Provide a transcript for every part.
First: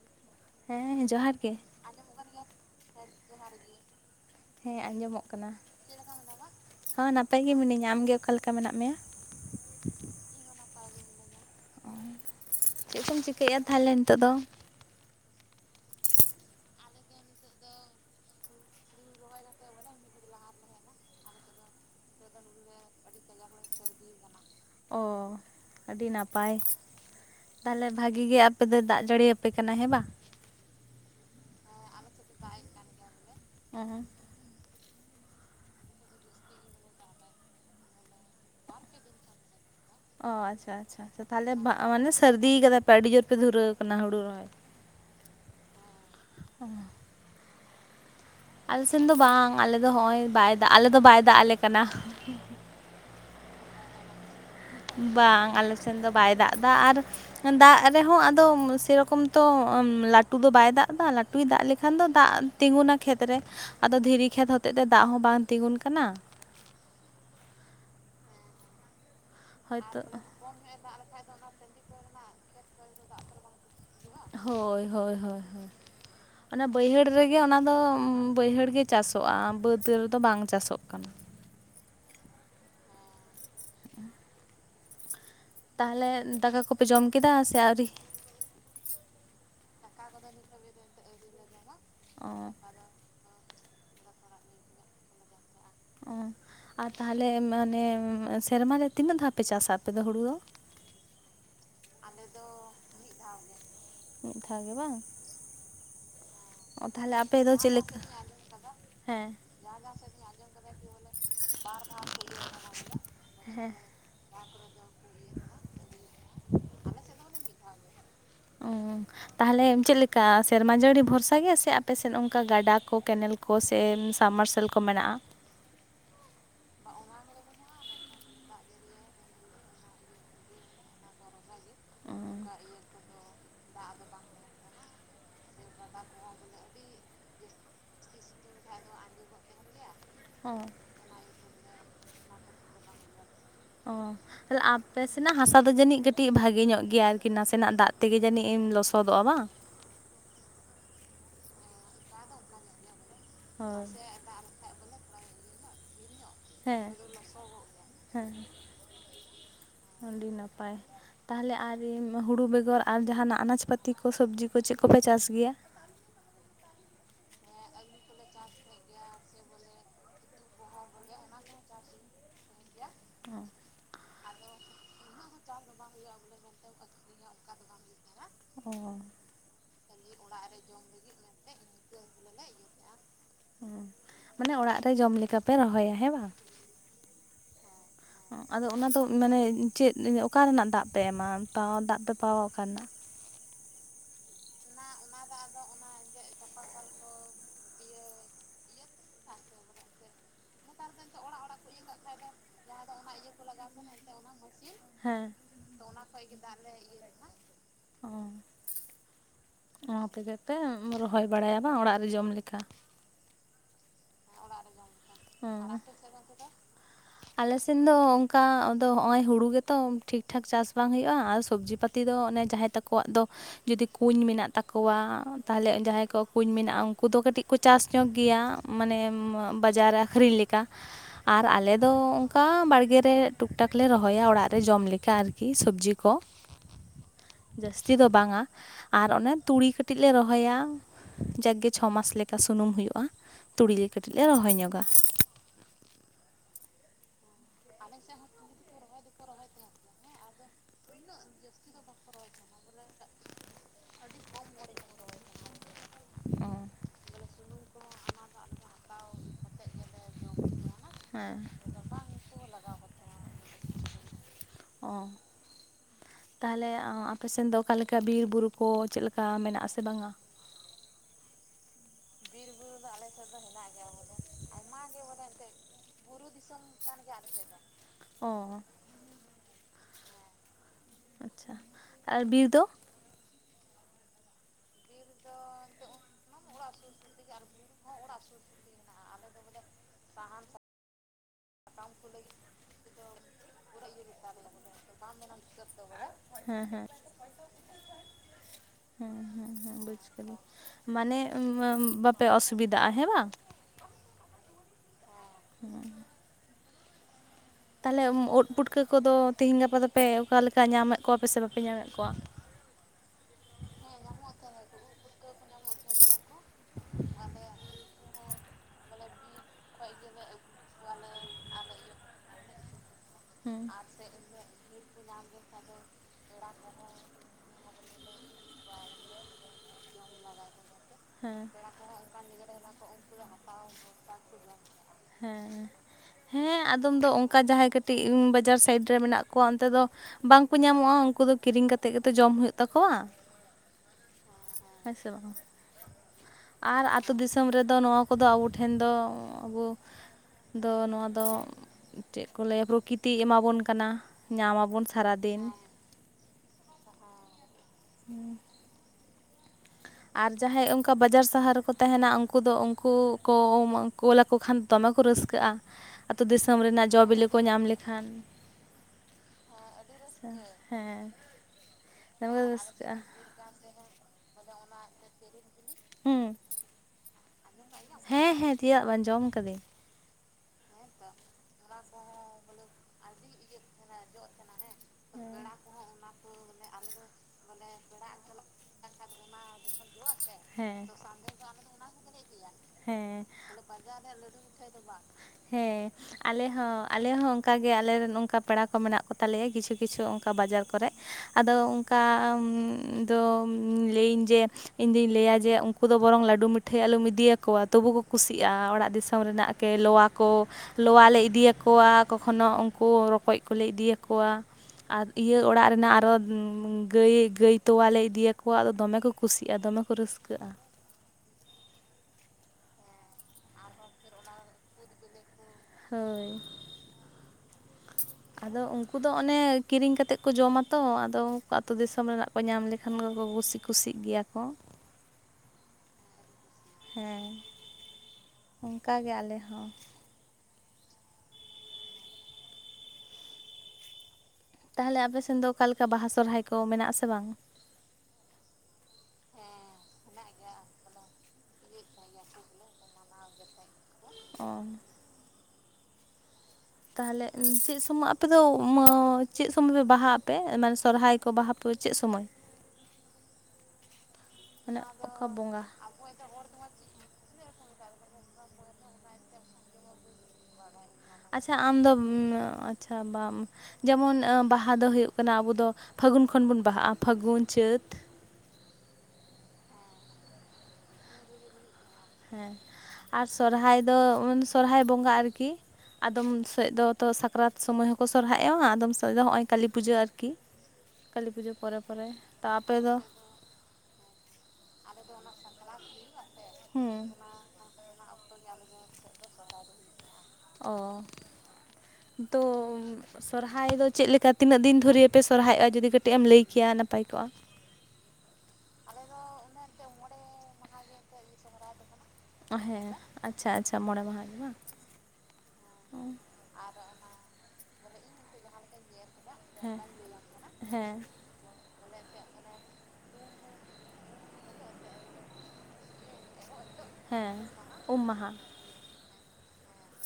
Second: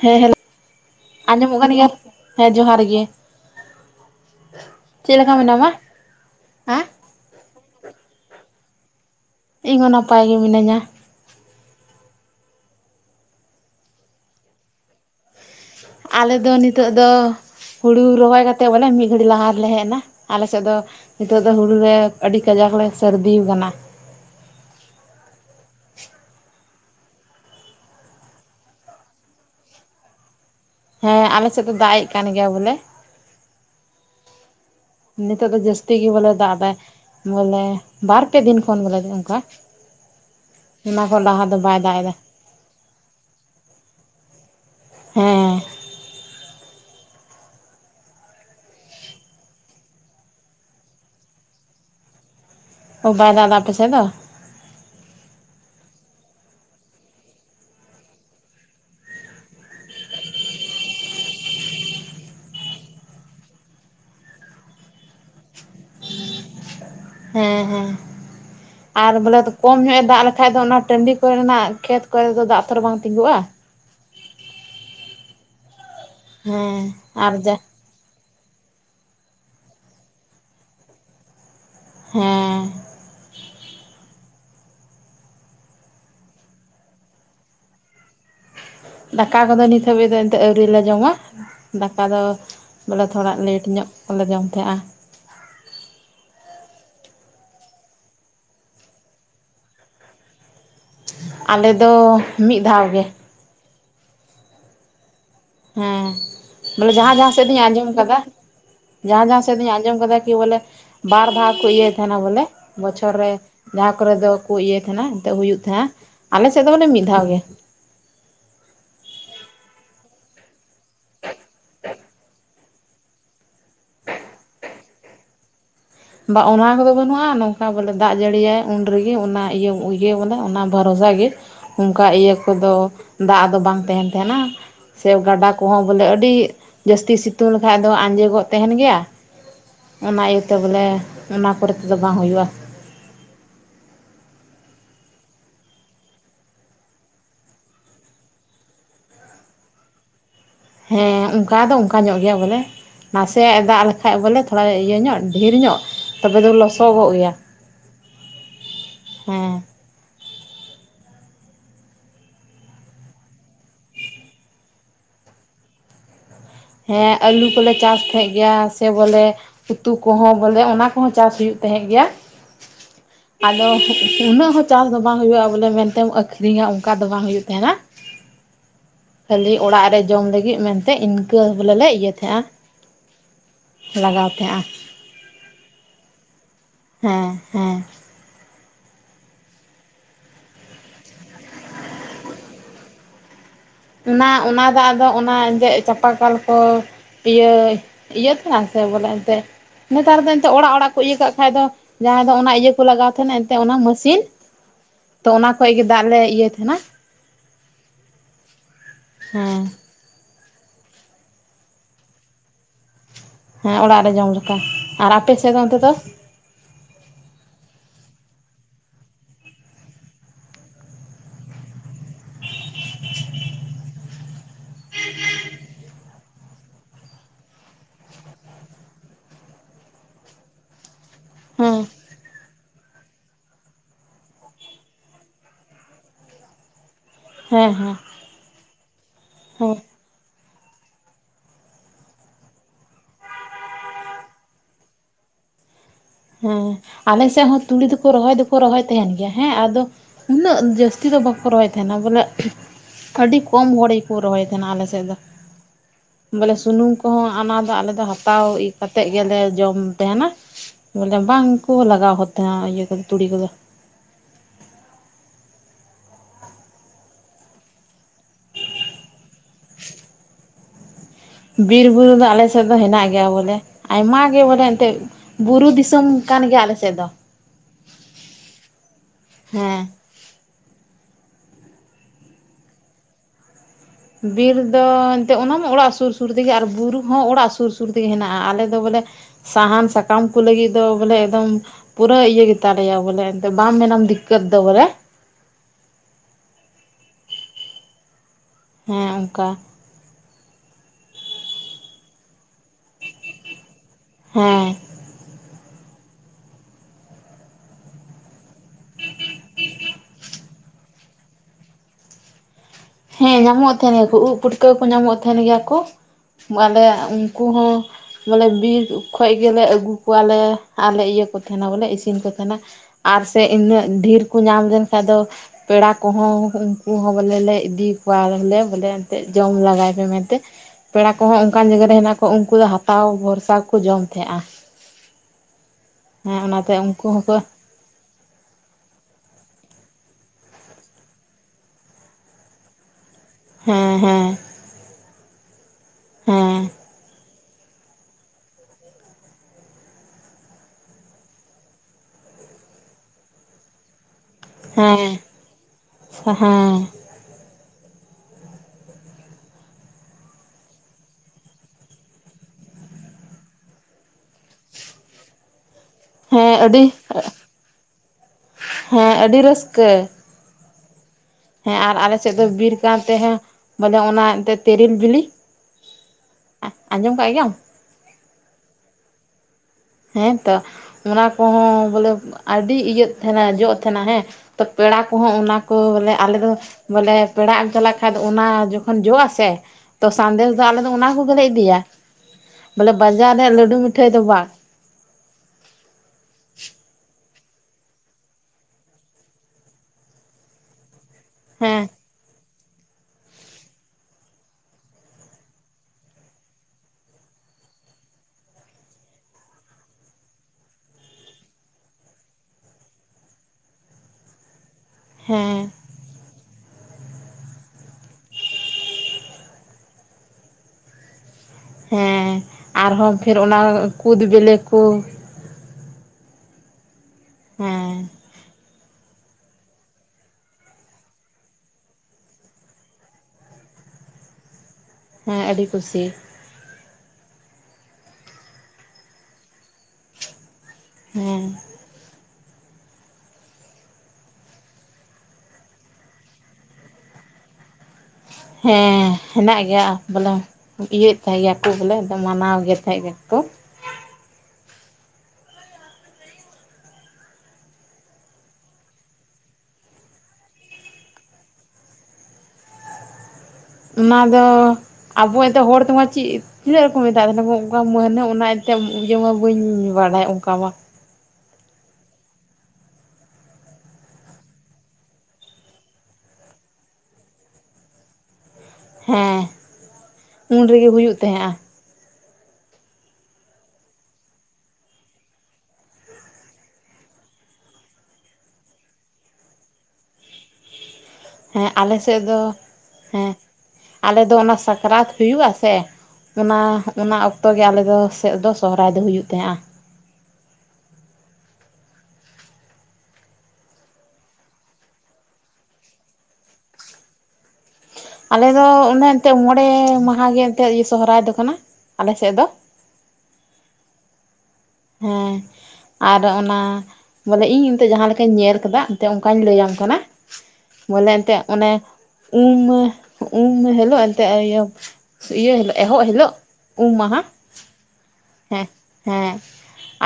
ᱦᱮᱸ ᱦᱮᱞᱳ ᱦᱮᱸ ᱡᱚᱦᱟᱨ ᱜᱮ ᱟᱸᱡᱚᱢᱚᱜ ᱠᱟᱱ ᱜᱮᱭᱟ ᱦᱮᱸ ᱡᱚᱦᱟᱨ ᱜᱮ᱾ ᱦᱮᱸ ᱪᱮᱫ ᱟᱸᱡᱚᱢᱚᱜ ᱞᱮᱠᱟ ᱠᱟᱱᱟ ᱢᱮᱱᱟᱢᱟ ᱪᱮᱫ ᱞᱮᱠᱟ ᱢᱮᱱᱟᱢᱟ ᱦᱮᱸ ᱦᱚᱸ ᱱᱟᱯᱼᱼ ᱯᱟᱭ ᱜᱤ ᱢᱤᱱᱟᱹᱧᱟ ᱟᱢᱜᱮ ᱚᱠᱟ ᱞᱮᱠᱟ ᱢᱮᱱᱟᱜ ᱢᱮᱭᱟ? ᱤᱧ ᱦᱚᱸ ᱱᱟᱯᱟᱭ ᱜᱮ ᱢᱤᱱᱟᱹᱧᱟ᱾ ᱪᱮᱜ ᱠᱚᱢ ᱪᱤᱠᱟᱹᱭᱮᱜᱼᱟ ᱛᱟᱦᱚᱞᱮ ᱱᱤᱛᱚᱜ ᱫᱚ? ᱟᱞᱮ ᱫᱚ ᱱᱤᱛᱚᱜ ᱫᱚᱼᱼ ᱦᱩᱲᱩ ᱨᱚᱦᱚᱭ ᱠᱟᱛᱮᱜ ᱵᱚᱞᱮ ᱢᱤᱜ ᱜᱷᱟᱹᱲᱤᱡ ᱞᱟᱦᱟ ᱨᱮᱞᱮ ᱦᱮᱜ ᱱᱟ ᱟᱞᱮᱥᱮᱫ ᱫᱚᱼᱼ ᱱᱤᱛᱚᱜ ᱫᱚ ᱦᱩᱲᱩᱨᱮ ᱟᱹᱰᱤ ᱠᱟᱡᱟᱠ ᱞᱮ ᱥᱟᱨᱫᱤᱣ ᱠᱟᱱᱟ᱾ ᱚᱻ ᱟᱹᱰᱤ ᱱᱟᱯᱟᱭ᱾ ᱛᱟᱦᱚᱞᱮ ᱵᱷᱟᱜᱤ ᱜᱮ ᱟᱯᱮ ᱫᱚ ᱫᱟᱜ ᱡᱟᱹᱲᱤᱭᱟᱯᱮ ᱠᱟᱱᱟᱭ ᱦᱮᱸ ᱵᱟᱝ? ᱦᱮᱸ ᱟᱞᱮ ᱥᱮᱜ ᱫᱚ ᱫᱟᱜ ᱮᱜ ᱠᱟᱱ ᱜᱮᱭᱟ ᱵᱚᱞᱮ᱾ ᱦᱮᱸ ᱱᱤᱛᱚᱜ ᱫᱚ ᱡᱟᱹᱥᱛᱤ ᱜᱮ ᱵᱚᱞᱮ ᱫᱟᱜ ᱫᱟᱭ ᱵᱚᱞᱮᱼᱼ ᱵᱟᱨ ᱯᱮ ᱫᱤᱱ ᱠᱷᱚᱱ ᱵᱚᱞᱮ ᱚᱱᱠᱟ ᱚ ᱚᱱᱟ ᱠᱷᱚᱱ ᱞᱟᱦᱟ ᱫᱚ ᱵᱟᱭ ᱫᱟᱜ ᱮᱫᱟ᱾ ᱤᱫᱤ ᱠᱟᱫᱟ ᱯᱮ ᱟᱹᱰᱤ ᱡᱳᱨ ᱯᱮ ᱫᱷᱩᱨᱟᱹᱣ ᱠᱟᱱᱟ ᱦᱩᱲᱩ ᱨᱚᱦᱚᱭ᱾ ᱦᱮᱸ ᱚᱸ ᱟᱞᱮ ᱥᱮᱱ ᱫᱚ ᱵᱟᱝ ᱟᱞᱮ ᱫᱚ ᱦᱚᱜᱼᱚᱭ ᱵᱟᱭ ᱫᱟᱜ ᱟᱞᱮ ᱫᱚ ᱵᱟᱭ ᱫᱟᱜ ᱟᱞᱮ ᱠᱟᱱᱟ᱾ ᱚ ᱵᱟᱭ ᱫᱟᱜ ᱫᱟ ᱟᱯᱮᱥᱮᱫ ᱫᱚ? ᱵᱟᱝ ᱟᱞᱮ ᱥᱮᱱ ᱫᱚ ᱵᱟᱭ ᱫᱟᱜ ᱫᱟ ᱟᱨᱼᱼ ᱫᱟᱜ ᱨᱮᱦᱚᱸ ᱟᱫᱚ ᱥᱮᱨᱚᱠᱚᱢ ᱛᱚ ᱞᱟᱹᱴᱩ ᱫᱚ ᱵᱟᱭ ᱫᱟᱜ ᱫᱟ ᱞᱟᱹᱴᱩᱭ ᱫᱟᱜ ᱞᱮᱠᱷᱟᱱ ᱫᱚ ᱫᱟᱜᱼᱼ ᱛᱤᱸᱜᱩᱱᱟ ᱠᱷᱮᱛ ᱨᱮ ᱟᱫᱚ ᱫᱷᱤᱨᱤ ᱠᱷᱮᱛ ᱦᱚᱛᱮᱜ ᱛᱮ ᱫᱟᱜ ᱦᱚᱸ ᱵᱟᱝ ᱛᱤᱸᱜᱩᱱ ᱠᱟᱱᱟ᱾ ᱦᱮᱸ ᱦᱮᱸ ᱟᱨ ᱵᱚᱞᱮᱼᱼ ᱠᱚᱢ ᱧᱚᱜ ᱦᱚᱭᱛᱳ ᱮ ᱫᱟᱜ ᱞᱮᱠᱷᱟᱡ ᱫᱚ ᱚᱱᱟ ᱴᱟᱺᱰᱤ ᱠᱚᱨᱮᱱᱟᱜ ᱠᱷᱮᱛ ᱠᱚᱨᱮ ᱫᱚ ᱫᱟᱜ ᱛᱚᱨ ᱟᱨ ᱵᱟᱝ ᱛᱤᱸᱜᱩᱜᱼᱟ᱾ ᱦᱳᱭ ᱦᱳᱭ ᱦᱳᱭ ᱦᱳᱭ ᱚᱱᱟ ᱦᱮᱸ ᱵᱟᱹᱭᱦᱟᱹᱲ ᱟᱨ ᱨᱮᱜᱮ ᱡᱟ ᱚᱱᱟ ᱫᱚᱼᱼ ᱵᱟᱹᱭᱦᱟᱹᱲ ᱜᱮ ᱪᱟᱥᱚᱜᱼᱟ ᱵᱟᱹᱫ ᱨᱮᱫᱚ ᱵᱟᱝ ᱪᱟᱥᱚᱜ ᱠᱟᱱᱟ᱾ ᱦᱮᱸ [unintelligible] ᱛᱟᱦᱚᱞᱮ ᱫᱟᱠᱟ ᱠᱚᱯᱮ ᱡᱚᱢ ᱠᱮᱫᱟ ᱥᱮ ᱟᱹᱣᱨᱤ? ᱫᱟᱠᱟ ᱠᱚᱫᱚ ᱱᱤᱛ ᱦᱟᱹᱵᱤᱡ ᱫᱚ ᱮᱱᱛᱮ ᱟᱹᱣᱨᱤᱞᱮ ᱡᱚᱢᱟ ᱫᱟᱠᱟ ᱫᱚᱼᱼ ᱚ ᱵᱚᱞᱮ ᱛᱷᱚᱲᱟ ᱞᱮᱴ ᱧᱚᱜ ᱫᱚᱞᱮ ᱡᱚᱢ ᱛᱟᱦᱮᱜᱼᱟ᱾ ᱚ ᱟᱨ ᱛᱟᱦᱚᱞᱮ ᱢᱟᱱᱮ ᱥᱮᱨᱢᱟ ᱨᱮ ᱛᱤᱱᱟᱹᱜ ᱫᱷᱟᱣ ᱯᱮ ᱪᱟᱥᱟ ᱟᱯᱮ ᱫᱚ ᱦᱩᱲᱩ ᱫᱚ? ᱟᱞᱮᱼᱼ ᱟᱞᱮ ᱫᱚ ᱢᱤᱫ ᱫᱷᱟᱣ ᱜᱮ ᱢᱤᱫ ᱫᱷᱟᱣ ᱜᱮ ᱵᱟᱝ ᱚ ᱦᱮᱸ ᱡᱟᱦᱟᱸ ᱛᱟᱦᱚᱞᱮ ᱡᱟᱦᱟᱸ ᱟᱯᱮ ᱥᱮᱫ ᱫᱚ ᱤᱧ ᱪᱮᱫ ᱟᱸᱡᱚᱢ ᱞᱮᱠᱟ ᱟᱠᱟᱫᱟᱼᱼ ᱡᱟᱦᱟ ᱦᱮᱸ ᱡᱟᱦᱟ ᱥᱮᱫ ᱤᱧ ᱟᱸᱡᱚᱢ ᱠᱟᱫᱟ ᱠᱤ ᱵᱚᱞᱮ ᱵᱟᱨ ᱫᱷᱟᱣ ᱠᱚ ᱤᱭᱟᱹᱭ ᱛᱟᱦᱮᱱᱟ ᱵᱚᱞᱮ ᱵᱚᱪᱷᱚᱨ ᱨᱮ ᱦᱮᱸ ᱾ ᱡᱟᱦᱟᱸ ᱠᱚᱨᱮ ᱫᱚ ᱠᱚ ᱤᱭᱟᱹᱭ ᱛᱟᱦᱮᱸᱱᱟ ᱮᱱᱛᱜ ᱦᱩᱭᱩᱜ ᱛᱟᱦᱮᱸᱱᱟ ᱟᱞᱮᱥᱮᱫ ᱫᱚ ᱢᱟᱱᱮ ᱢᱤᱫ ᱫᱷᱟᱣ ᱜᱮ᱾ ᱚ ᱛᱟᱦᱚᱞᱮ ᱪᱮᱫ ᱞᱮᱠᱟ ᱥᱮᱨᱢᱟ ᱡᱟᱹᱲᱤ ᱵᱷᱚᱨᱥᱟ? ᱥᱟᱜᱮ ᱥᱮ ᱟᱯᱮᱥᱮᱫ ᱚᱱᱠᱟ ᱜᱟᱰᱟ ᱠᱚ ᱠᱮᱱᱮᱞ ᱠᱚ ᱥᱮ ᱥᱟᱵᱢᱟᱨᱥᱟᱞ ᱠᱚ ᱢᱮᱱᱟᱜᱼᱟ? ᱵᱟ ᱚᱱᱟ ᱠᱚᱫᱚ ᱵᱟᱹᱱᱩᱜᱼᱟ ᱱᱚᱝᱠᱟ ᱵᱚᱞᱮᱼᱼ ᱫᱟᱜ ᱡᱟᱹᱲᱤᱭᱟᱭ ᱩᱱ ᱨᱮᱜᱮ ᱚᱱᱟ ᱤᱭᱟᱹ ᱤᱭᱟᱹ ᱚᱱᱟ ᱵᱷᱚᱨᱥᱟ ᱜᱮᱼᱼ ᱚᱱᱠᱟ ᱤᱭᱟᱹ ᱠᱚᱫᱚ ᱫᱟᱜ ᱫᱚ ᱵᱟᱝ ᱛᱟᱦᱮᱱ ᱛᱟᱦᱮᱱᱟ᱾ ᱥᱮ ᱜᱟᱰᱟ ᱠᱚᱦᱚᱸ ᱵᱚᱞᱮ ᱟᱹᱰᱤ ᱡᱟᱹᱥᱛᱤ ᱥᱤᱛᱩᱝ ᱞᱮᱠᱷᱟᱡ ᱫᱚ ᱟᱸᱡᱮᱫᱚᱜᱼᱼ ᱛᱟᱦᱮᱱ ᱜᱮᱭᱟ ᱚᱱᱟ ᱚ ᱤᱭᱟᱹᱛᱮ ᱵᱚᱞᱮ ᱚᱱᱟ ᱠᱚᱨᱮ ᱛᱮᱫᱚ ᱵᱟᱝ ᱦᱩᱭᱩᱜᱼᱟ᱾ ᱚ ᱟᱯᱮ ᱥᱮᱱᱟᱜ ᱦᱟᱥᱟ ᱫᱚ ᱡᱟᱹᱱᱤᱡ ᱠᱟᱹᱴᱤᱡ ᱵᱷᱟᱜᱮ ᱧᱚᱜ ᱜᱮᱭᱟ ᱟᱨᱠᱤ ᱱᱟᱥᱮᱱᱟᱜ ᱫᱟᱜ ᱛᱮᱜᱮ ᱡᱟᱹᱱᱤᱡ ᱞᱚᱥᱚᱫᱚᱜᱼᱟ ᱵᱟᱝ? [unintelligible] ᱦᱮᱸ ᱚᱱᱠᱟ ᱫᱚ ᱚᱱᱠᱟ ᱧᱚᱜ ᱜᱮᱭᱟ ᱵᱚᱞᱮ ᱱᱟᱥᱮᱭᱟᱜ ᱫᱟᱜ ᱦᱳᱭ ᱞᱮᱠᱟᱱ ᱵᱚᱞᱮᱼᱼ ᱛᱷᱚᱲᱟ ᱤᱭᱟᱹ ᱧᱚᱜ ᱰᱷᱮᱨ ᱧᱚᱜ ᱛᱚᱵᱮ ᱫᱚ ᱦᱮᱸ ᱞᱚᱥᱚᱜᱚᱜ ᱜᱮᱭᱟ ᱦᱮᱸ ᱦᱮᱸ ᱟᱹᱰᱤ ᱱᱟᱯᱟᱭ ᱛᱟᱦᱚᱞᱮ ᱟᱨ ᱦᱩᱲᱩ ᱵᱮᱜᱚᱨ ᱟᱨ ᱡᱟᱦᱟᱱᱟᱜ ᱟᱱᱟᱡᱽ ᱯᱟᱹᱛᱤ ᱠᱚ ᱥᱚᱵᱽᱡᱤ ᱠᱚ ᱪᱮᱫ ᱠᱚᱯᱮ ᱪᱟᱥ ᱜᱮᱭᱟ? ᱦᱮᱸ ᱟᱹᱞᱩ ᱠᱚᱞᱮ ᱪᱟᱹᱥ ᱛᱟᱦᱮᱸᱫ ᱜᱮᱭᱟ ᱥᱮ ᱵᱚᱞᱮᱼᱼ ᱩᱛᱩ ᱠᱚᱦᱚᱸ ᱵᱚᱞᱮ ᱚᱱᱟ ᱠᱚᱦᱚᱸ ᱪᱟᱥ ᱦᱩᱭᱩᱜ ᱛᱟᱦᱮᱸᱫ ᱜᱮᱭᱟ ᱟᱫᱚᱼᱼ ᱩᱱᱟᱹᱜ ᱦᱚᱸ ᱪᱟᱥ ᱫᱚ ᱵᱟᱝ ᱦᱩᱭᱩᱜᱼᱟ ᱵᱚᱞᱮ ᱢᱮᱱᱛᱮᱢ ᱟᱹᱠᱷᱨᱤᱧᱟ ᱚᱱᱠᱟ ᱫᱚ ᱵᱟᱝ ᱦᱩᱭᱩᱜ ᱛᱟᱦᱮᱱᱟ, ᱚ ᱠᱷᱟᱹᱞᱤ ᱚᱲᱟᱜ ᱨᱮ ᱡᱚᱢ ᱞᱟᱹᱜᱤᱫ ᱢᱮᱱᱛᱮ ᱤᱱᱠᱟᱹ ᱵᱚᱞᱮ ᱞᱮ ᱤᱭᱟᱹᱛᱮᱼᱼ ᱞᱟᱜᱟᱣ ᱢᱟᱱᱮ ᱛᱟᱦᱮᱸᱜᱼᱟ ᱚᱲᱟᱜ ᱨᱮ ᱡᱚᱢ ᱞᱮᱠᱟ ᱯᱮ ᱨᱚᱦᱚᱭᱟ ᱦᱮᱸ ᱵᱟᱝ? ᱦᱮᱸ ᱦᱮᱸ ᱟᱫᱚ ᱚᱱᱟ ᱫᱚ ᱢᱟᱱᱮ ᱪᱮᱫ ᱚᱠᱟ ᱨᱮᱱᱟᱜ ᱫᱟᱜ ᱯᱮ ᱮᱢᱟ ᱯᱟᱣᱟ ᱫᱟᱜ ᱯᱮ ᱯᱟᱣᱟ ᱚᱠᱟ ᱨᱮᱱᱟᱜ? ᱚᱱᱟ ᱚᱱᱟ ᱫᱟᱜ ᱫᱚ ᱚᱱᱟ ᱟᱸᱡᱮᱫ ᱪᱟᱸᱯᱟ ᱠᱟᱞ ᱠᱚᱼᱼ ᱤᱭᱟᱹ ᱤᱭᱟᱹ ᱠᱟᱱᱟ ᱥᱮ ᱵᱚᱞᱮ ᱮᱱᱛᱮᱫ ᱱᱮᱛᱟᱨ ᱫᱚ ᱱᱮᱛᱮ ᱚᱲᱟᱜ ᱚᱲᱟᱜ ᱠᱚ ᱤᱭᱟᱹ ᱠᱟᱜ ᱠᱷᱟ ᱫᱚ ᱡᱟᱦᱟᱸᱭ ᱫᱚ ᱚᱱᱟ ᱤᱭᱟᱹᱼᱼ ᱠᱚ ᱞᱟᱜᱟᱣ ᱛᱟᱦᱮᱸᱱᱟ ᱮᱱᱛᱮᱫ ᱚᱱᱟ ᱢᱮᱥᱤᱱ ᱦᱮᱸ ᱛᱚ ᱚᱱᱟ ᱠᱷᱚᱡ ᱜᱮ ᱫᱟᱜ ᱞᱮ ᱤᱭᱟᱹᱭ ᱛᱟᱦᱮᱸᱱᱟ, ᱚᱻ ᱦᱮᱸ ᱚᱱᱟ ᱛᱮᱜᱮ ᱯᱮ ᱨᱚᱦᱚᱭ ᱵᱟᱲᱟᱭᱟ ᱚᱲᱟᱜ ᱨᱮ ᱡᱚᱢ ᱞᱮᱠᱟ? ᱦᱮᱸ ᱚᱲᱟᱜ ᱨᱮ ᱡᱚᱢ ᱞᱮᱠᱟ ᱟᱨ ᱟᱯᱮ ᱥᱮᱫ ᱫᱚ ᱚᱱᱛᱮ ᱫᱚ ᱴᱮ ᱟᱞᱮ ᱥᱮᱫ ᱫᱚ ᱚᱱᱠᱟ ᱱᱚᱜ ᱚᱭ ᱦᱩᱲᱩ ᱜᱮᱛᱚ ᱴᱷᱤᱠ ᱴᱷᱟᱠ ᱪᱟᱥ ᱵᱟᱝ ᱦᱩᱭᱩᱜᱼᱟ ᱟᱨ ᱥᱚᱵᱽᱡᱤ ᱯᱟ ᱯᱟᱹᱛᱤ ᱫᱚ ᱚᱱᱮ ᱡᱟᱦᱟᱭ ᱛᱟᱠᱚᱣᱟᱜ ᱫᱚᱼᱼ ᱡᱩᱫᱤ ᱠᱩᱧ ᱢᱮᱱᱟᱜ ᱛᱟᱠᱚᱣᱟ ᱛᱟᱦᱞᱮ ᱡᱟᱦᱟᱸᱭ ᱠᱚᱣᱟᱜ ᱠᱩᱧ ᱢᱮᱱᱟᱜᱼᱟ ᱩᱱᱠᱩ ᱫᱚ ᱠᱟᱹᱴᱤᱡ ᱠᱚ ᱪᱟᱥ ᱧᱚᱜ ᱜᱮᱭᱟ᱾ ᱢᱟᱱᱮ ᱵᱟᱡᱟᱨ ᱨᱮ ᱟᱹᱠᱷᱨᱤᱧ ᱞᱮᱠᱟ ᱟᱨ ᱟᱞᱮ ᱦᱮᱸ ᱫᱚ᱾ ᱚᱱᱠᱟ ᱵᱟᱲᱜᱮ ᱨᱮ ᱴᱩᱠ ᱴᱟᱠ ᱞᱮ ᱨᱚᱦᱚᱭᱟ ᱚᱲᱟᱜ ᱨᱮ ᱡᱚᱢ ᱞᱮᱠᱟ ᱟᱨᱠᱤ ᱥᱚᱵᱡᱤ ᱠᱚ, ᱦᱮᱸ ᱡᱟᱹᱥᱛᱤ ᱦᱮᱸ ᱫᱚ ᱵᱟᱝᱼᱟ ᱟᱨ ᱚᱱᱮ ᱛᱩᱲᱤ ᱦᱮᱸ ᱠᱟᱹᱴᱤᱡᱼᱼ ᱞᱮ ᱨᱚᱦᱚᱭᱟ, ᱡᱟᱜᱮ ᱪᱷᱚ ᱢᱟᱥ ᱞᱮᱠᱟ ᱥᱩᱱᱩᱢ ᱦᱩᱭᱩᱜᱼᱟ᱾ ᱛᱩᱲᱤ ᱠᱟᱹᱴᱤᱡ ᱞᱮ ᱨᱚᱦᱚᱭ ᱧᱚᱜᱼᱟ᱾ ᱦᱮᱸ ᱟᱞᱮ ᱥᱮᱫ ᱦᱚᱸ ᱛᱩᱲᱤ ᱫᱚᱠᱚ ᱨᱚᱦᱚᱭ ᱫᱚᱠᱚ ᱨᱚᱦᱚᱭ ᱛᱟᱦᱮᱸᱱ ᱜᱮᱭᱟ ᱦᱮᱸ ᱟᱫᱚᱼᱼ ᱩᱱᱟᱹᱜ ᱡᱟᱹᱥᱛᱤ ᱫᱚ ᱵᱟᱠᱚ ᱨᱚᱦᱚᱭ ᱛᱟᱦᱮᱸᱱᱟ ᱵᱚᱞᱮ ᱟᱹᱰᱤ ᱠᱚᱢ ᱦᱚᱲ ᱜᱮᱠᱚ ᱨᱚᱦᱚᱭ ᱛᱟᱦᱮᱸᱱᱟ ᱟᱞᱮᱥᱮᱫ ᱫᱚ᱾ ᱚ ᱵᱚᱞᱮ ᱥᱩᱱᱩᱢ ᱠᱚᱦᱚᱸ ᱚᱱᱟ ᱫᱚ ᱟᱞᱮ ᱫᱚ ᱦᱟᱛᱟᱣ ᱠᱟᱛᱮᱜ ᱜᱮᱞᱮ ᱡᱚᱢ ᱛᱟᱦᱮᱸᱱᱟ᱾ ᱵᱚᱞᱮ ᱦᱮᱸ ᱵᱟᱝᱠᱚ ᱞᱟᱜᱟᱣᱮᱫ ᱛᱟᱦᱮᱸᱱᱟ ᱤᱭᱟᱹ ᱠᱚᱫᱚ ᱛᱩᱲᱤ ᱠᱚᱫᱚ᱾ ᱚ ᱛᱟᱦᱚᱞᱮ ᱟᱯᱮᱥᱮᱱ ᱫᱚ ᱚᱠᱟ ᱞᱮᱠᱟ ᱵᱤᱨ ᱵᱩᱨᱩ ᱠᱚ ᱪᱮᱫ ᱞᱮᱠᱟ ᱢᱮᱱᱟᱜ ᱟᱥᱮ ᱵᱟᱝᱟ? ᱵᱤᱨ ᱵᱩᱨᱩ ᱫᱚ [inaudible] ᱟᱞᱮ ᱵᱤᱨ ᱥᱮᱫ ᱵᱩᱨᱩ ᱫᱚ ᱟᱞᱮ ᱦᱮᱱᱟᱜ ᱥᱮᱫ ᱜᱮᱭᱟ ᱫᱚ ᱵᱚᱞᱮ ᱦᱮᱱᱟᱜ ᱜᱮᱭᱟ ᱵᱚᱞᱮ ᱟᱭᱢᱟ ᱜᱮ ᱟᱭᱢᱟ ᱮᱱᱛᱮᱫ ᱜᱮ ᱵᱚᱞᱮ ᱮᱱᱛᱮᱫ ᱵᱩᱨᱩ ᱫᱤᱥᱚᱢ ᱵᱩᱨᱩ ᱠᱟᱱ ᱫᱤᱥᱚᱢᱼᱼ ᱜᱮᱭᱟ ᱟᱞᱮ ᱥᱮᱫ [unintelligible] ᱫᱚ ᱜᱮᱭᱟ ᱟᱞᱮᱥᱮᱫ ᱢᱟ᱾ ᱚ ᱦᱮᱸ ᱟᱪᱪᱷᱟ ᱟᱨ ᱵᱤᱨ ᱫᱚ? ᱵᱤᱨ ᱫᱚ ᱮᱱᱛᱮᱫ ᱚᱱᱟ ᱢᱟ ᱚᱲᱟᱜ ᱥᱩᱨ ᱥᱩᱨ ᱛᱮᱜᱮ ᱟᱨ ᱵᱩᱨᱩ ᱦᱚᱸ ᱚᱲᱟᱜ ᱥᱩᱨ ᱥᱩᱨ ᱛᱮᱜᱮ ᱦᱮᱱᱟᱜᱼᱟ ᱟᱞᱮ ᱫᱚ ᱵᱚᱞᱮᱼᱼ ᱥᱟᱦᱟᱱ ᱥᱟᱠᱟᱢ ᱠᱩ ᱞᱟᱹᱜᱤᱫ ᱫᱚ ᱵᱚᱞᱮ ᱮᱠᱫᱚᱢ ᱯᱩᱨᱟᱹ ᱤᱭᱟᱹ ᱜᱮᱛᱟᱞᱮᱭᱟ ᱵᱚᱞᱮ ᱵᱟᱢ ᱢᱮᱱᱟᱢ ᱫᱤᱠᱠᱟᱹᱛ ᱫᱚ ᱵᱚᱞᱮ, ᱦᱮᱸ ᱦᱮᱸ ᱦᱮᱸ ᱦᱮᱸ ᱦᱮᱸ ᱵᱩᱡᱽ ᱠᱮᱫᱼᱟᱹᱧ᱾ ᱢᱟᱱᱮ ᱵᱟᱯᱮ ᱚᱥᱩᱵᱤᱫᱟᱜᱼᱟ ᱦᱮᱸ ᱵᱟᱝ? ᱦᱮᱸ ᱦ [unintelligible] ᱛᱟᱦᱚᱞᱮ ᱩᱫ ᱯᱩᱴᱠᱟᱹ ᱠᱚᱫᱚ ᱛᱤᱦᱤᱧ ᱜᱟᱯᱟ ᱫᱚᱯᱮ ᱚᱠᱟ ᱞᱮᱠᱟ ᱧᱟᱢᱮᱫ ᱠᱚᱣᱟ ᱯᱮ ᱥᱮ ᱵᱟᱯᱮ ᱧᱟᱢᱮᱫ ᱠᱚᱣᱟ? ᱦᱮᱸ ᱧᱟᱢᱚᱜ ᱛᱟᱦᱮᱸᱱ ᱜᱮᱭᱟ ᱠᱚ ᱩᱫ ᱯᱩᱴᱠᱟᱹ ᱠᱚ ᱧᱟᱢᱚᱜ ᱛᱟᱦᱮᱸᱱ ᱜᱮᱭᱟ ᱠᱩ᱾ ᱟᱞᱮᱭᱟᱜ ᱩᱱᱠᱩ ᱦᱚᱸ ᱵᱚᱞᱮ ᱵᱤᱨ ᱠᱷᱚᱡ ᱜᱮᱞᱮ ᱟᱹᱜᱩ ᱠᱚᱣᱟ ᱞᱮ ᱟᱨᱞᱮ ᱤᱭᱟᱹ ᱠᱚ ᱛᱟᱦᱮᱸᱱᱟ ᱵᱚᱞᱮ ᱤᱥᱤᱱ ᱠᱚ ᱛᱟᱦᱮᱸᱱᱟ᱾ ᱟᱨ ᱥᱮ ᱦᱮᱸ ᱤᱱᱟᱹᱜ ᱰᱷᱮᱨ ᱠᱚ ᱧᱟᱢ ᱞᱮᱱ ᱠᱷᱟᱱ ᱫᱚ ᱯᱮᱲᱟ ᱠᱚᱦᱚᱸ ᱩᱱᱠᱩ ᱦᱚᱸ ᱵᱟᱞᱮ ᱫᱤᱯ [unintelligible] ᱠᱚᱣᱟ ᱞᱮ ᱵᱚᱞᱮ ᱮᱱᱛᱮᱫ ᱡᱚᱢ ᱞᱮᱜᱟᱭ ᱯᱮ ᱢᱮᱱᱛᱮ, ᱯᱮᱲᱟ ᱠᱚᱦᱚᱸ ᱦᱮᱸ ᱚᱱᱠᱟᱱ ᱡᱟᱭᱜᱟ ᱨᱮ ᱦᱮᱱᱟᱜ ᱠᱚᱣᱟ ᱩᱱᱠᱩ ᱫᱚ ᱦᱟ ᱛᱟᱣ ᱵᱷᱚᱨᱥᱟ ᱠᱚ ᱡᱚᱢ ᱛᱟᱦᱮᱸᱜᱼᱟ᱾ ᱦᱮᱸ, ᱦᱮᱸ ᱚᱱᱟᱛᱮ ᱟᱫᱚᱢ ᱩᱱᱠᱩ ᱫᱚ ᱦᱚᱸᱠᱚ ᱚᱱᱠᱟ ᱡᱟᱦᱟᱸᱭ ᱠᱟᱹᱴ ᱼᱴᱤᱡ ᱵᱟᱡᱟᱨ ᱥᱟᱭᱤᱰ ᱨᱮ ᱢᱮᱱᱟᱜ ᱠᱚᱣᱟ ᱚᱱᱛᱮ ᱫᱚ᱾ ᱵᱟᱝᱠᱚ ᱧᱟᱢᱚᱜᱼᱟ, ᱩᱱᱠᱩ ᱫᱚ ᱠᱤᱨᱤᱧ ᱠᱟᱛᱮᱜ ᱜᱮᱛᱚ ᱡᱚᱢ ᱦᱩᱭᱩᱜ ᱛᱟᱠᱚᱣᱟ᱾ ᱦᱮᱸ ᱦᱮᱸ ᱦᱮᱸ ᱥᱮ ᱵᱟᱝᱼᱟ ᱦᱮᱸ ᱟᱨ ᱟᱛᱳ ᱫᱤᱥᱚᱢ ᱨᱮᱫᱚ ᱱᱚᱣᱟ ᱠᱚᱫᱚ ᱟᱵᱚ ᱴᱷᱮᱱ ᱫᱚ ᱟᱵᱚ ᱫᱚ ᱱᱚᱣᱟ ᱫᱚ, ᱪᱮᱫ ᱠᱚ ᱞᱟᱹᱭᱟ ᱯᱨᱚᱠᱤᱛᱤᱭ ᱮᱢᱟ ᱵᱚᱱ ᱠᱟᱱᱟ᱾ ᱧᱟᱢ ᱟᱵᱚᱱ ᱥᱟᱨᱟ ᱫᱤᱱ᱾ ᱥᱟᱦᱟᱸᱭ [unintelligible] ᱟᱨ ᱡᱟᱦᱟᱸᱭ ᱚᱱᱠᱟ ᱵᱟᱡᱟᱨ ᱥᱟᱦᱟᱨ ᱨᱮᱠᱚ ᱛᱟᱦᱮᱸᱱᱟ ᱩᱱᱠᱩ ᱫᱚ ᱩᱱᱠᱩ ᱠᱚ ᱠᱳᱞ ᱟᱠᱚ ᱠᱷᱟᱱ ᱫᱚᱢᱮ ᱠᱚ ᱨᱟᱹᱥᱠᱟᱹᱜᱼᱟ᱾ ᱟᱛᱳ ᱦᱮᱸ ᱫᱤᱥᱚᱢ ᱟᱹᱰᱤ ᱨᱮᱱᱟᱜ ᱡᱚ ᱵᱤᱞᱤ ᱠᱚ ᱧᱟᱢ ᱞᱮᱠᱷᱟᱱ- ᱦᱮᱸ ᱟᱹᱰᱤ ᱨᱟᱹᱥᱠᱟᱹ [unintelligible] ᱦᱮᱸ ᱦᱮᱸ ᱟᱨ ᱟᱞᱮ ᱥᱮᱫ ᱫᱚᱢᱮ ᱠᱚ ᱫᱚ ᱵᱤᱨ ᱨᱟᱹᱥᱠᱟᱹᱜᱼᱟ ᱠᱟᱱ ᱛᱮ ᱦᱚᱸ ᱵᱚᱞᱮ ᱚᱱᱟ ᱮᱱᱛᱮᱜ ᱛᱮᱨᱮᱞ ᱵᱤᱞᱤ᱾ ᱦᱮᱸ ᱟᱸᱡᱚᱢ ᱠᱟᱜ ᱜᱮᱭᱟᱢ? ᱦᱮᱸ ᱦᱮᱸ ᱛᱤᱭᱟᱜ ᱵᱟᱝ ᱡᱚᱢ ᱟᱠᱟᱫᱟᱹᱧ᱾ ᱦᱮᱸᱛᱚ, ᱚᱱᱟ ᱠᱚᱦᱚᱸ ᱵᱚᱞᱮ ᱟᱹᱰᱤ ᱤᱭᱟᱹᱜ ᱛᱟᱦᱮᱸᱱᱟ ᱡᱚᱜ ᱛᱟᱦᱮᱸᱱᱟ ᱦᱮᱸ᱾ ᱛᱚ ᱯᱮᱲᱟ ᱠᱚᱦᱚᱸ ᱚᱱᱟ ᱠᱚ ᱵᱚᱞᱮ ᱟᱞᱮ ᱫᱚ ᱵᱚᱞᱮ ᱯᱮᱲᱟᱜ ᱮᱢ ᱪᱟᱞᱟᱜ ᱠᱷᱟᱡ ᱚᱱᱟ ᱛᱚᱠᱷᱚᱱ ᱡᱚᱜ ᱟᱥᱮ ᱛᱚ ᱥᱟᱸᱫᱮᱥ ᱫᱚ ᱦᱮᱸ ᱟᱞᱮ ᱫᱚ ᱚᱱᱟ ᱠᱚᱜᱮᱞᱮ ᱤᱫᱤᱭᱟ᱾ ᱵᱚᱞᱮ ᱦᱮᱸ, ᱵᱟᱡᱟᱨ ᱨᱮᱭᱟᱜ ᱚᱱᱟ ᱞᱟᱹᱰᱩ ᱵᱟᱡᱟᱨ ᱢᱤᱴᱷᱟᱹᱭ ᱨᱮᱭᱟᱜ ᱫᱚ ᱞᱟᱹᱰᱩ ᱵᱟᱝ ᱠᱷᱟᱡ ᱫᱚ ᱵᱟᱝ, ᱦᱮᱸ᱾ ᱟᱞᱮ ᱦᱚᱸ ᱟᱞᱮ ᱦᱚᱸ ᱚᱱᱠᱟ ᱜᱮ ᱟᱞᱮᱨᱮᱱ ᱚᱱᱠᱟ ᱯᱮᱲᱟ ᱠᱚ ᱢᱮᱱᱟᱜ ᱠᱚ ᱛᱟᱞᱮᱭᱟ ᱠᱤᱪᱷᱩ ᱠᱤᱪᱷᱩ ᱚᱱᱠᱟ ᱵᱟᱡᱟᱨ ᱠᱚᱨᱮ᱾ ᱟᱫᱚ ᱦᱮᱸ ᱚᱱᱠᱟ ᱫᱚ ᱞᱟᱹᱭᱟᱹᱧ ᱡᱮ ᱤᱧ ᱫᱩᱧ ᱞᱟᱹᱭᱟ ᱡᱮ ᱩᱱᱠᱩ ᱫᱚ ᱵᱚᱨᱚᱝ ᱞᱟᱹᱰᱩ ᱢᱤᱴᱷᱟᱹ ᱟᱞᱚᱢ ᱤᱫᱤ ᱟᱠᱚᱣᱟ ᱛᱚᱵᱩ ᱠᱚ ᱠᱩᱥᱤᱜᱼᱟ ᱚᱲᱟᱜ ᱫᱤᱥᱚᱢ ᱨᱮᱱᱟᱜ ᱞᱚᱣᱟ ᱠᱚ ᱞᱚᱣᱟ ᱞᱮ ᱤᱫᱤ ᱟᱠᱚᱣᱟ, ᱠᱚᱠᱷᱚᱱᱳ ᱩᱱᱠᱩ ᱨᱚᱠᱚᱡ ᱠᱚᱞᱮ ᱤᱫᱤ ᱟᱠᱚᱣᱟ᱾ ᱟᱨ ᱤᱭᱟᱹ ᱦᱮᱸ ᱚᱲᱟᱜ ᱨᱮᱱᱟᱜ ᱟᱨᱚ ᱜᱟᱹᱭ ᱜᱟᱹᱭ ᱛᱚᱣᱟ ᱞᱮ ᱤᱫᱤ ᱟᱠᱚᱣᱟ ᱟᱫᱚ ᱫᱚᱢᱮ ᱠᱚ ᱠᱩᱥᱤᱜᱼᱟ, ᱫᱚᱢᱮ ᱠᱚ ᱨᱟᱹᱥᱠᱟᱹᱜᱼᱟ᱾ ᱦᱮᱸ, ᱟᱨᱦᱚᱸ ᱯᱷᱮᱨ ᱚᱱᱟ ᱠᱩᱫ ᱵᱤᱞᱤ ᱠᱚ ᱦᱳᱭ ᱦᱮᱸ ᱟᱫᱚ ᱩᱱᱠᱩ ᱫᱚ ᱚᱱᱮ ᱠᱤᱨᱤᱧ ᱠᱟᱛᱮᱫ ᱠᱚ ᱡᱚᱢᱟ ᱛᱚ, ᱟᱫᱚ ᱟᱛᱳ ᱫᱤᱥᱚᱢ ᱨᱮᱱᱟᱜ ᱧᱟᱢ ᱞᱮᱠᱷᱟᱱ ᱜᱮ ᱠᱚ ᱠᱩᱥᱤ ᱠᱩᱥᱤᱜ ᱜᱮᱭᱟ ᱠᱚ᱾ ᱦᱮᱸ ᱟᱹᱰᱤ ᱠᱩᱥᱤ᱾ ᱦᱮᱸ, ᱚᱱᱠᱟ ᱜᱮ ᱟᱞᱮ ᱦᱚᱸ᱾ ᱦᱩᱸ ᱛᱟᱦᱚᱞᱮ ᱟᱯᱮ ᱥᱮᱱ ᱫᱚ ᱚᱠᱟ ᱞᱮᱠᱟ ᱵᱟᱦᱟ ᱥᱚᱦᱨᱟᱭ ᱠᱚ ᱢᱮᱱᱟᱜ-ᱟ ᱥᱮ ᱵᱟᱝ? ᱦᱮᱸ ᱦᱮᱱᱟᱜ ᱜᱮᱭᱟ ᱵᱚᱞᱮ᱾ ᱤᱭᱟᱹᱭᱮᱫ ᱛᱟᱦᱮᱸ ᱜᱮᱭᱟ ᱠᱚ ᱵᱚᱞᱮ ᱟᱫᱚ ᱢᱟᱱᱟᱣ ᱜᱮ ᱛᱟᱦᱮᱸ ᱜᱮᱠᱚ [unintelligible] ᱚᱸ ᱛᱟᱦᱚᱞᱮ ᱪᱮᱫ ᱥᱚᱢᱚᱭ ᱟᱯᱮ ᱪᱮᱫ ᱥᱚᱢᱚᱭ ᱯᱮ ᱵᱟᱦᱟᱜ ᱟᱯᱮ ᱢᱟᱱᱮ ᱥᱚᱨᱦᱟᱭ ᱠᱚ ᱵᱟᱦᱟ ᱛᱚ ᱪᱮᱫ ᱥᱚᱢᱚᱭ? ᱚᱱᱟ ᱫᱚ ᱢᱟᱱᱮ ᱚᱠᱟ ᱟᱵᱚ ᱵᱚᱸᱜᱟ ᱮᱛᱚᱫ ᱦᱚᱲ ᱛᱮ ᱢᱚᱸᱡᱽ ᱪᱮᱫ ᱛᱤᱱᱟᱹᱜ ᱨᱚᱠᱚᱢ ᱢᱮᱛᱟᱜ ᱛᱟᱦᱮᱱᱟ ᱚᱱᱠᱟ ᱢᱟᱹᱦᱱᱟᱹ ᱚᱱᱟ ᱮᱱᱛᱮᱫ ᱤᱭᱟᱹ ᱢᱟ ᱵᱟᱹᱧ ᱵᱟᱲᱟᱭ ᱚᱱᱠᱟ ᱢᱟ᱾ ᱟᱪᱪᱷᱟ ᱟᱢᱫᱚ ᱟᱪᱪᱷᱟ ᱵᱟᱢ ᱡᱮᱢᱚᱱ ᱵᱟᱦᱟ ᱫᱚ ᱦᱩᱭᱩᱜ ᱠᱟᱱᱟ ᱟᱵᱚ ᱫᱚ ᱯᱷᱟᱹᱜᱩᱱ ᱠᱷᱚᱱ ᱵᱚᱱ ᱵᱟᱦᱟᱜᱼᱟ᱾ ᱯᱷᱟᱹᱜᱩᱱ, ᱪᱟᱹᱛ, ᱦᱮᱸ ᱩᱱ ᱨᱮᱜᱮ ᱦᱩᱭᱩᱜ ᱛᱟᱦᱮᱸᱜᱼᱟ᱾ ᱦᱮᱸ ᱟᱨ ᱥᱚᱨᱦᱟᱭ ᱫᱚ‌ ᱩᱱ ᱥᱚᱨᱦᱟᱭ ᱵᱚᱸᱜᱟ ᱟᱨ ᱠᱤ᱾ ᱟᱫᱚᱢ ᱥᱮᱫ ᱫᱚ ᱛᱚ ᱥᱟᱠᱨᱟᱛ ᱥᱚᱢᱚᱭ ᱦᱚᱸᱠᱚ ᱥᱚᱨᱦᱟᱭᱚᱜᱼᱟ, ᱟᱫᱚᱢ ᱥᱮᱫ ᱫᱚ ᱦᱚᱸᱜᱼᱚᱭ ᱠᱟᱹᱞᱤ ᱯᱩᱡᱟᱹ ᱟᱨᱠᱤ᱾ ᱠᱟᱹᱞᱤ ᱯᱩᱡᱟᱹ ᱦᱮᱸ ᱯᱚᱨᱮ ᱟᱞᱮ ᱯᱚᱨᱮ ᱥᱮᱫ ᱫᱚ ᱛᱚ ᱟᱯᱮ ᱫᱚ ᱦᱮᱸ ᱟᱞᱮ ᱫᱚ ᱚᱱᱟ ᱥᱟᱠᱨᱟᱛ ᱦᱩᱭᱩᱜ-ᱟ ᱥᱮ ᱚᱱᱟ ᱦᱩᱸ ᱚᱱᱟ ᱚᱠᱛᱚ ᱜᱮ ᱟᱞᱮ ᱫᱚ ᱥᱮᱫ ᱫᱚ ᱥᱚᱦᱨᱟᱭ ᱫᱚ ᱦᱩᱭᱩᱜ ᱛᱟᱦᱮᱸᱫᱼᱟ᱾ ᱚ ᱛᱚ ᱥᱚᱨᱦᱟᱭ ᱫᱚ ᱪᱮᱫ ᱞᱮᱠᱟ ᱛᱤᱱᱟᱹᱜ ᱫᱤᱱ ᱫᱷᱚᱨᱮ ᱯᱮ ᱥᱚᱨᱦᱟᱭᱚᱜᱼᱟ, ᱡᱩᱫᱤ ᱠᱟᱹᱴᱤᱡ ᱮᱢ ᱞᱟᱹᱭ ᱠᱮᱭᱟ ᱱᱟᱯᱟᱭ ᱠᱚᱜᱼᱟ᱾ ᱟᱞᱮ ᱫᱚ ᱚᱱᱮ ᱮᱱᱛᱮᱫ ᱢᱚᱬᱮ ᱢᱟᱦᱟᱸ ᱜᱮ ᱮᱱᱛᱮᱫ ᱥᱚᱦᱨᱟᱭ ᱫᱚ ᱠᱟᱱᱟ ᱟᱞᱮᱥᱮᱫ ᱫᱚ᱾ ᱚ ᱦᱮᱸ ᱟᱪᱪᱷᱟ ᱟᱪᱪᱷᱟ ᱢᱚᱬᱮ ᱢᱟᱦᱟᱸ ᱜᱮ ᱵᱟᱝ᱾ ᱦᱮᱸ ᱟᱨ ᱚᱱᱟ ᱢᱟᱱᱮ ᱤᱧ ᱚᱱᱛᱮ ᱡᱟᱦᱟᱸ ᱞᱮᱠᱟᱧ ᱧᱮᱞ ᱠᱟᱫᱟ᱾ ᱛᱮ ᱚᱱᱠᱟᱧ ᱞᱟᱹᱭᱟᱢ ᱦᱮᱸ ᱠᱟᱱᱟ᱾ ᱦᱮᱸ ᱵᱚᱞᱮ ᱮᱱᱛᱮᱫ ᱚᱱᱮ ᱩᱢ ᱩᱢ ᱦᱤᱞᱳᱜ ᱮᱱᱛᱫ ᱤᱭᱟᱹ ᱦᱤᱞᱳᱜ ᱮᱦᱚᱵ ᱦᱤᱞᱳᱜ ᱩᱢ ᱢᱟᱦᱟ ᱦᱮᱸ ᱩᱢ ᱢᱟᱦᱟ ᱦᱮᱸ ᱦᱮᱸ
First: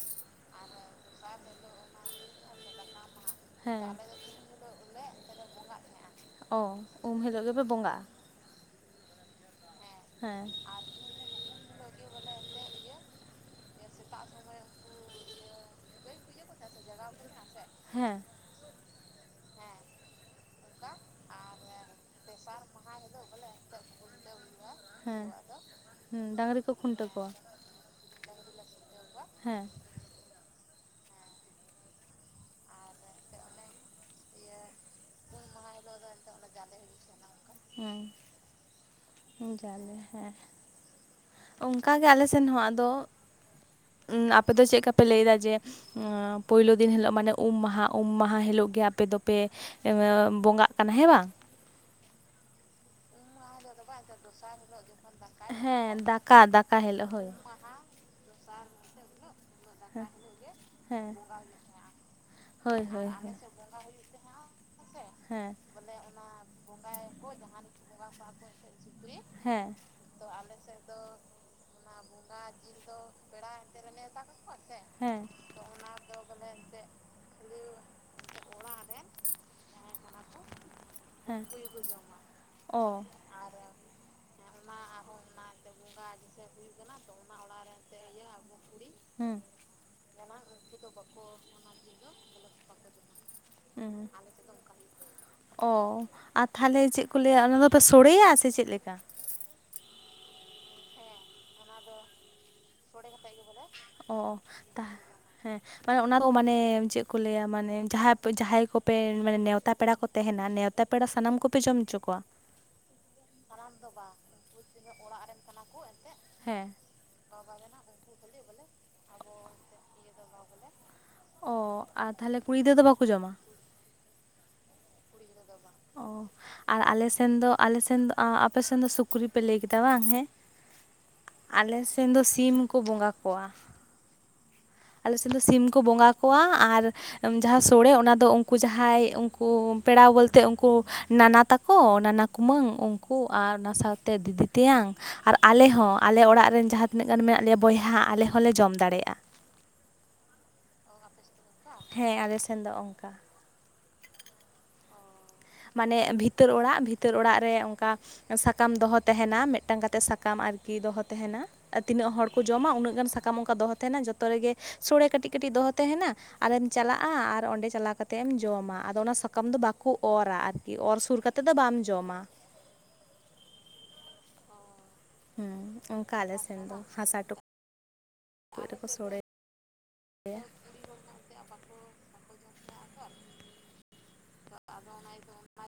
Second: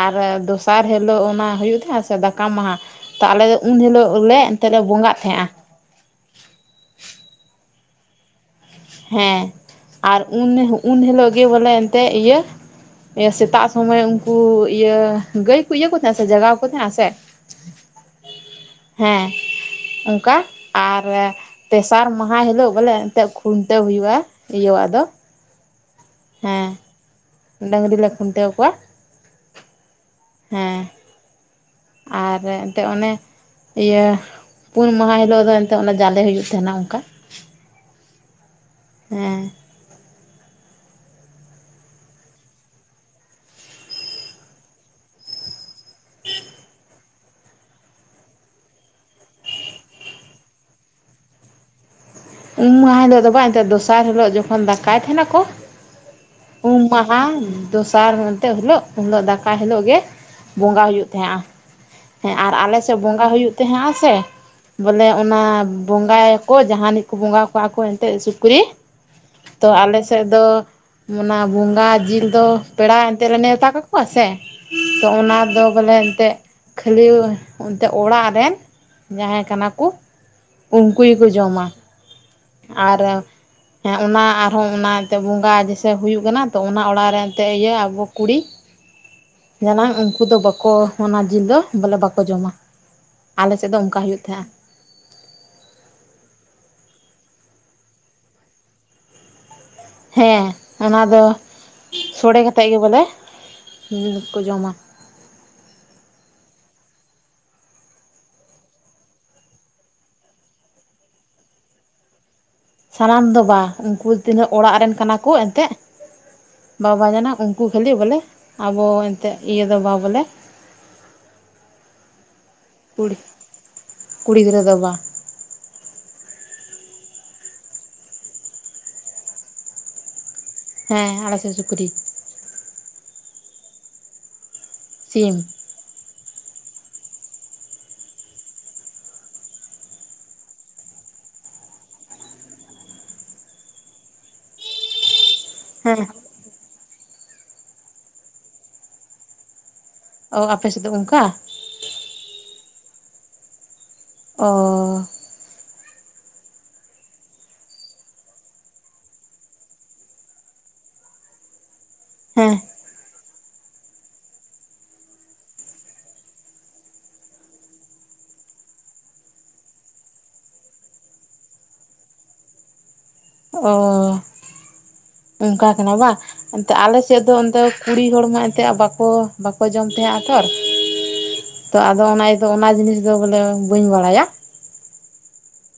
ᱟᱨ ᱫᱚᱥᱟᱨ ᱦᱤᱞᱳᱜ ᱚᱱᱟ ᱦᱩᱭᱩᱜ ᱛᱟᱦᱮᱸᱫ ᱥᱮ ᱫᱟᱠᱟ ᱢᱟᱦᱟᱸ ᱛᱚ ᱟᱞᱮᱫ ᱫᱚ ᱩᱱ ᱦᱮᱸ ᱦᱤᱞᱳᱜ ᱞᱮ ᱮᱱᱛᱮᱫ ᱞᱮ ᱵᱚᱸᱜᱟᱜ ᱛᱟᱦᱮᱸᱜᱼᱟ᱾ ᱚ ᱩᱢ ᱦᱤᱞᱳᱜ ᱜᱮᱯᱮ ᱵᱚᱸᱜᱟᱜᱼᱟ᱾ ᱦᱮᱸ ᱟᱨ ᱦᱮᱸ ᱩᱱ ᱩᱱ ᱦᱤᱞᱳᱜ ᱜᱮ ᱵᱚᱞᱮ ᱮᱱᱛᱫ ᱤᱭᱟᱹ ᱥᱮᱛᱟᱜ ᱥᱚᱢᱚᱭ ᱩᱱᱠᱩ ᱤᱭᱟᱹ ᱜᱟᱹᱭ ᱠᱚ ᱤᱭᱟᱹ ᱠᱚ ᱛᱟᱦᱮᱸᱫ ᱥᱮ ᱡᱟᱜᱟᱣ ᱠᱚ ᱛᱟᱦᱮᱸᱫ ᱥᱮ᱾ ᱦᱮᱸ ᱦᱮᱸ ᱚᱱᱠᱟ ᱟᱨ ᱛᱮᱥᱟᱨ ᱢᱟᱦᱟᱸ ᱦᱤᱞᱳᱜ ᱵᱚᱞᱮ ᱮᱱᱛᱮᱫ ᱛᱟᱹᱣ ᱦᱩᱭᱩᱜᱼᱟ ᱤᱭᱟᱹᱣᱟᱜ ᱫᱚ᱾ ᱦᱮᱸ ᱦᱮᱸ ᱰᱟᱝᱨᱤ ᱠᱚ ᱠᱷᱩᱱᱴᱟᱹᱣ ᱠᱚᱣᱟ᱾ ᱰᱟᱹᱝᱨᱤ ᱞᱮ ᱠᱷᱩᱱᱴᱟᱹᱣ ᱠᱚᱣᱟ᱾ ᱦᱮᱸ ᱦᱮᱸ ᱟᱨ ᱮᱱᱛᱮᱫ ᱚᱱᱮ ᱤᱭᱟᱹ ᱯᱩᱱ ᱢᱟᱦᱟᱸ ᱦᱤᱞᱳᱜ ᱫᱚ ᱮᱱᱛᱮ ᱚᱱᱟ ᱡᱟᱞᱮ ᱦᱩᱭᱩᱜ ᱛᱟᱦᱮᱱᱟ ᱚᱱᱠᱟ᱾ ᱦᱮᱸ ᱦᱮᱸ ᱡᱟᱞᱮ ᱦᱮᱸ ᱚᱱᱠᱟᱜᱮ ᱟᱞᱮ ᱥᱮᱱ ᱦᱚᱸ ᱟᱫᱚ, ᱟᱯᱮ ᱫᱚ ᱪᱮᱫ ᱞᱮᱠᱟᱯᱮ ᱞᱟᱹᱭᱫᱟ ᱡᱮ, ᱚᱸ ᱯᱩᱭᱞᱩ ᱫᱤᱱ ᱦᱤᱞᱳᱜ ᱢᱟᱱᱮ ᱩᱢ ᱢᱟᱦᱟᱸ, ᱩᱢ ᱢᱟᱦᱟᱸ ᱦᱤᱞᱳᱜ ᱜᱮ ᱟᱯᱮ ᱫᱚᱯᱮ ᱮᱻ ᱵᱚᱸᱜᱟᱜ ᱠᱟᱱᱟ ᱦᱮᱸ ᱵᱟᱝ᱾ ᱩᱢ ᱢᱟᱦᱟ ᱦᱤᱞᱳᱜ ᱵᱟᱝ ᱮᱱᱛᱮᱫ ᱫᱚᱥᱟᱨ ᱦᱤᱞᱚᱜ ᱡᱚᱠᱷᱚᱱ ᱫᱟᱠᱟᱭ ᱛᱟᱦᱮᱸ ᱱᱟᱠᱚ ᱦᱮᱸ ᱫᱟᱠᱟ ᱫᱟᱠᱟ ᱩᱢ ᱦᱤᱞᱳᱜ ᱦᱳᱭ ᱢᱟᱦᱟᱸ ᱫᱚᱥᱟᱨ ᱚᱱᱛᱮᱫ ᱦᱤᱞᱚᱜ ᱩᱱᱤᱞᱳᱜ ᱫᱟᱠᱟ ᱦᱤᱞᱚᱜ ᱜᱮ ᱵᱚᱸᱜᱟ ᱦᱩᱭᱩᱜ ᱦᱮᱸ ᱛᱟᱦᱮᱸᱜᱼᱟ᱾ ᱦᱮᱸ ᱟᱨ ᱟᱞᱮ ᱦᱳᱭ ᱥᱮᱫ ᱦᱳᱭ ᱵᱚᱸᱜᱟ ᱦᱩᱭᱩᱜ ᱛᱟᱦᱮᱸᱜᱼᱟ ᱥᱮ, ᱵᱚᱞᱮ ᱚᱱᱟ ᱦᱮᱸ ᱵᱚᱸᱜᱟ ᱭᱟᱠᱚ ᱡᱟᱦᱟᱱᱤᱜ ᱵᱚᱸᱜᱟ ᱠᱚᱣᱟ ᱠᱚ ᱮᱱᱛᱮ ᱥᱩᱠᱨᱤ᱾ ᱛᱚ ᱦᱮᱸ ᱟᱞᱮ ᱥᱮᱫ ᱫᱚ ᱚᱱᱟ ᱵᱚᱸᱜᱟ ᱡᱤᱞ ᱫᱚ ᱯᱮᱲᱟ ᱮᱱᱛᱮᱫ ᱞᱮ ᱱᱮᱣᱛᱟ ᱠᱟᱠ ᱠᱚᱼᱟ ᱥᱮ ᱛᱚ ᱦᱮᱸ ᱚᱱᱟ ᱫᱚ ᱵᱚᱞᱮ ᱮᱱᱛᱮ ᱠᱷᱟᱹᱞᱤ ᱚᱱᱛᱮ ᱚᱲᱟᱜ ᱨᱮᱱ ᱡᱟᱦᱟᱸᱭ ᱠᱟᱱᱟ ᱠᱚ ᱩᱱᱠᱩ ᱜᱮᱠᱚ ᱦᱮᱸ ᱡᱚᱢᱟ᱾ ᱟᱨ ᱚ ᱦᱮᱸ ᱚᱱᱟ ᱟᱯ ᱦᱚᱸ ᱚᱱᱟᱛᱮᱫ ᱵᱚᱸᱜᱟ ᱡᱮᱥᱮ ᱦᱩᱭᱩᱜ ᱠᱟᱱᱟ ᱛᱚ ᱚᱱᱟ ᱚᱲᱟᱜ ᱨᱮ ᱮᱱᱛᱮᱫ ᱤᱭᱟᱹ ᱟᱵᱚ ᱠᱩᱲᱤ ᱦᱩᱸ ᱡᱟᱱᱟᱝ ᱩᱱᱠᱩ ᱫᱚ ᱵᱟᱠᱚ ᱚᱱᱟ ᱡᱤᱞ ᱫᱚ ᱵᱚᱞᱮ ᱵᱟᱠᱚ ᱡᱚᱢᱟ᱾ ᱟᱞᱮ ᱥᱮᱫ ᱫᱚ ᱦᱩᱸ ᱚᱱᱠᱟ ᱦᱩᱭᱩᱜ ᱛᱟᱦᱮᱸᱜᱼᱟ᱾ ᱚ ᱟᱨ ᱛᱟᱦᱚᱞᱮ ᱪᱮᱫ ᱠᱚ ᱞᱟᱹᱭᱟ᱾ ᱚᱱᱟ ᱫᱚᱯᱮ ᱥᱚᱲᱮᱭᱟ ᱥᱮ ᱪᱮᱫ ᱞᱮᱠᱟ? ᱦᱮᱸ ᱚᱱᱟ ᱫᱚ ᱚᱱᱟ ᱫᱚ ᱥᱚᱲᱮ ᱠᱟᱛᱮᱫ ᱜᱮ ᱵᱚᱞᱮ ᱥᱚᱲᱮ ᱠᱟᱛᱮᱜ ᱜᱮ ᱵᱚᱞᱮ ᱚ ᱠᱚ ᱡᱚᱢᱟ ᱛᱟ ᱦᱮᱸ ᱢᱟᱱᱮ ᱚᱱᱟ ᱫᱚ ᱢᱟᱱᱮ ᱪᱮᱫ ᱠᱚ ᱞᱟᱹᱭᱟ ᱢᱟᱱᱮ ᱡᱟᱦᱟᱸ ᱡᱟᱦᱟᱸᱭ ᱠᱚᱯᱮ ᱢᱟᱱᱮ ᱱᱮᱶᱛᱟ ᱯᱮᱲᱟ ᱠᱚ ᱛᱟᱦᱮᱸᱱᱟ ᱱᱮᱣᱛᱟ ᱯᱮᱲᱟ ᱥᱟᱱᱟᱢ ᱠᱚ ᱯᱮ ᱡᱚᱢ ᱦᱚᱪᱚ ᱠᱚᱣᱟ ᱥᱟᱱᱟᱢ ᱫᱚ ᱵᱟᱝ ᱩᱱᱠᱩ ᱛᱤᱱᱟᱹᱜ ᱚᱲᱟᱜ ᱨᱮᱱ ᱠᱟᱱᱟ ᱠᱚ ᱮᱱ ᱛᱮᱜ ᱦᱮᱸ ᱵᱟᱵᱟ ᱢᱟᱱᱮ ᱩᱱᱠᱩ ᱠᱷᱟᱹᱞᱤ ᱵᱚᱞᱮ ᱟᱵᱚ ᱮᱱ ᱛᱮᱫ ᱤᱭᱟᱹ ᱫᱚ ᱵᱟᱵᱟ ᱵᱚᱞᱮ ᱚ ᱟᱨ ᱛᱟᱦᱞᱮ ᱠᱩᱲᱤ ᱜᱤᱫᱽᱨᱟᱹ ᱫᱚ ᱵᱟᱠᱚ ᱠᱩᱲᱤ ᱡᱚᱢᱟ ᱠᱩᱲᱤ ᱜᱤᱫᱨᱟᱹ ᱫᱚ ᱵᱟᱝ ᱚ ᱟᱨ ᱟᱞᱮᱥᱮᱱ ᱫᱚ ᱟᱞᱮᱥᱮᱱ ᱫᱚ ᱟᱯᱮᱥᱮᱱ ᱫᱚ ᱥᱩᱠᱨᱤ ᱯᱮ ᱞᱟᱹᱭ ᱠᱮᱫᱟ ᱵᱟᱝ ᱦᱮᱸ ᱦᱮᱸ ᱥᱮᱫ ᱟᱞᱮ ᱥᱩᱠᱨᱤ ᱥᱮᱱ ᱫᱚ ᱥᱤᱢ ᱠᱚ ᱵᱚᱸᱜᱟ ᱠᱚᱣᱟ ᱟᱞᱮ ᱥᱮᱫ ᱫᱚ ᱥᱤᱢ ᱠᱚ ᱵᱚᱸᱜᱟ ᱠᱚᱣᱟ ᱟᱨ ᱡᱟᱦᱟᱸ ᱥᱳᱲᱮ ᱚᱱᱟ ᱫᱚ ᱩᱱᱠᱩ ᱡᱟᱦᱟᱸᱭ ᱩᱱᱠᱩ ᱯᱮᱲᱟ ᱵᱚᱞ ᱛᱮ ᱩᱱᱠᱩ ᱱᱟᱱᱟ ᱛᱟᱠᱚ ᱦᱚᱸ ᱱᱟᱱᱟ ᱠᱩᱢᱟᱹᱝ ᱩᱱᱠᱩ ᱟᱨ ᱚᱱᱟ ᱥᱟᱶ ᱛᱮ ᱫᱤᱫᱤ ᱛᱮᱭᱟᱝ ᱟᱨ ᱟᱞᱮ ᱦᱚᱸ ᱦᱮᱸ ᱟᱞᱮ ᱚᱲᱟᱜ ᱨᱮᱱ ᱡᱟᱦᱟᱸ ᱛᱤᱱᱟᱹᱜ ᱜᱟᱱ ᱢᱮᱱᱟᱜ ᱞᱮᱭᱟ ᱵᱚᱭᱦᱟ ᱟᱞᱮ ᱦᱚᱸ ᱞᱮ ᱡᱚᱢ ᱫᱟᱲᱮ ᱭᱟᱜᱼᱟ᱾ ᱚ ᱟᱯᱮ ᱥᱮᱫ ᱫᱚ ᱚᱱᱠᱟ ᱦᱮᱸ ᱟᱞᱮ ᱥᱮᱱ ᱫᱚ ᱚᱱᱠᱟ ᱚᱻ ᱢᱟᱱᱮ ᱵᱷᱤᱛᱟᱹᱨ ᱚᱲᱟᱜ ᱵᱷᱤᱛᱟᱹᱨ ᱚᱲᱟᱜ ᱨᱮ ᱚᱱᱠᱟ ᱥᱟᱠᱟᱢ ᱫᱚ ᱦᱚ ᱛᱟᱦᱮᱸᱱᱟ ᱢᱤᱫ ᱴᱟᱝ ᱠᱟᱛᱮᱜ ᱥᱟᱠᱟᱢ ᱟᱨᱠᱤ ᱫᱚ ᱦᱚ ᱛᱟᱦᱮᱸᱱᱟ᱾ ᱛᱤᱱᱟᱹᱜ ᱦᱚᱲ ᱠᱚ ᱦᱮᱸ ᱡᱚᱢᱟ ᱩᱱᱟᱹᱜ ᱜᱟᱱ ᱥᱟᱠᱟᱢ ᱚᱱᱠᱟ ᱫᱚ ᱦᱚ ᱛᱟᱦᱮᱸᱱᱟ ᱡᱷᱚᱛᱚ ᱨᱮ ᱜᱮ ᱥᱳᱲᱮ ᱠᱟᱹᱴᱤᱡ ᱠᱟᱹᱴᱤᱡ ᱫᱚ ᱦᱚ ᱛᱟᱦᱮᱸᱱᱟ ᱟᱨᱮᱢ ᱪᱟᱞᱟᱜᱼᱟ ᱟᱨ ᱚᱸᱰᱮ ᱪᱟᱞᱟᱣ ᱠᱟᱛᱮᱫ ᱮᱢ ᱡᱚᱢᱟ ᱟᱫᱚ ᱚᱱᱟ ᱥᱟᱠᱟᱢ ᱫᱚ ᱵᱟᱠᱚ ᱚᱨᱟ ᱟᱨᱠᱤ ᱚᱨ ᱥᱩᱨ ᱠᱟᱛᱮ ᱫᱚ ᱵᱟᱢ ᱡᱚᱢᱟ ᱚᱻ ᱚᱱᱠᱟ ᱦᱮᱸ ᱠᱟᱱᱟ ᱵᱟᱝ ᱟᱞᱮ ᱥᱮᱱ ᱮᱱᱛᱮ ᱫᱚ ᱟᱞᱮ ᱥᱮᱫ ᱦᱟᱥᱟ ᱫᱚ ᱴᱩᱠᱩᱡ ᱚᱱᱛᱮ ᱠᱩᱲᱤ ᱦᱚᱲ ᱢᱟ ᱮᱱᱛᱮ ᱨᱮᱠᱚ ᱵᱟ ᱠᱚ ᱥᱳᱲᱮᱭᱟ ᱵᱟᱠᱚ ᱡᱚᱢ ᱛᱟᱦᱮᱸᱜᱼᱟ ᱛᱷᱚᱨ ᱛᱚ ᱟᱫᱚ ᱚᱱᱟ ᱫᱚ ᱚᱱᱟ ᱡᱤᱱᱤᱥ ᱫᱚ ᱵᱚᱞᱮ ᱵᱟᱹᱧ ᱵᱟᱲᱟ ᱭᱟ ᱟᱵᱚ ᱚᱱᱟ [inaudible]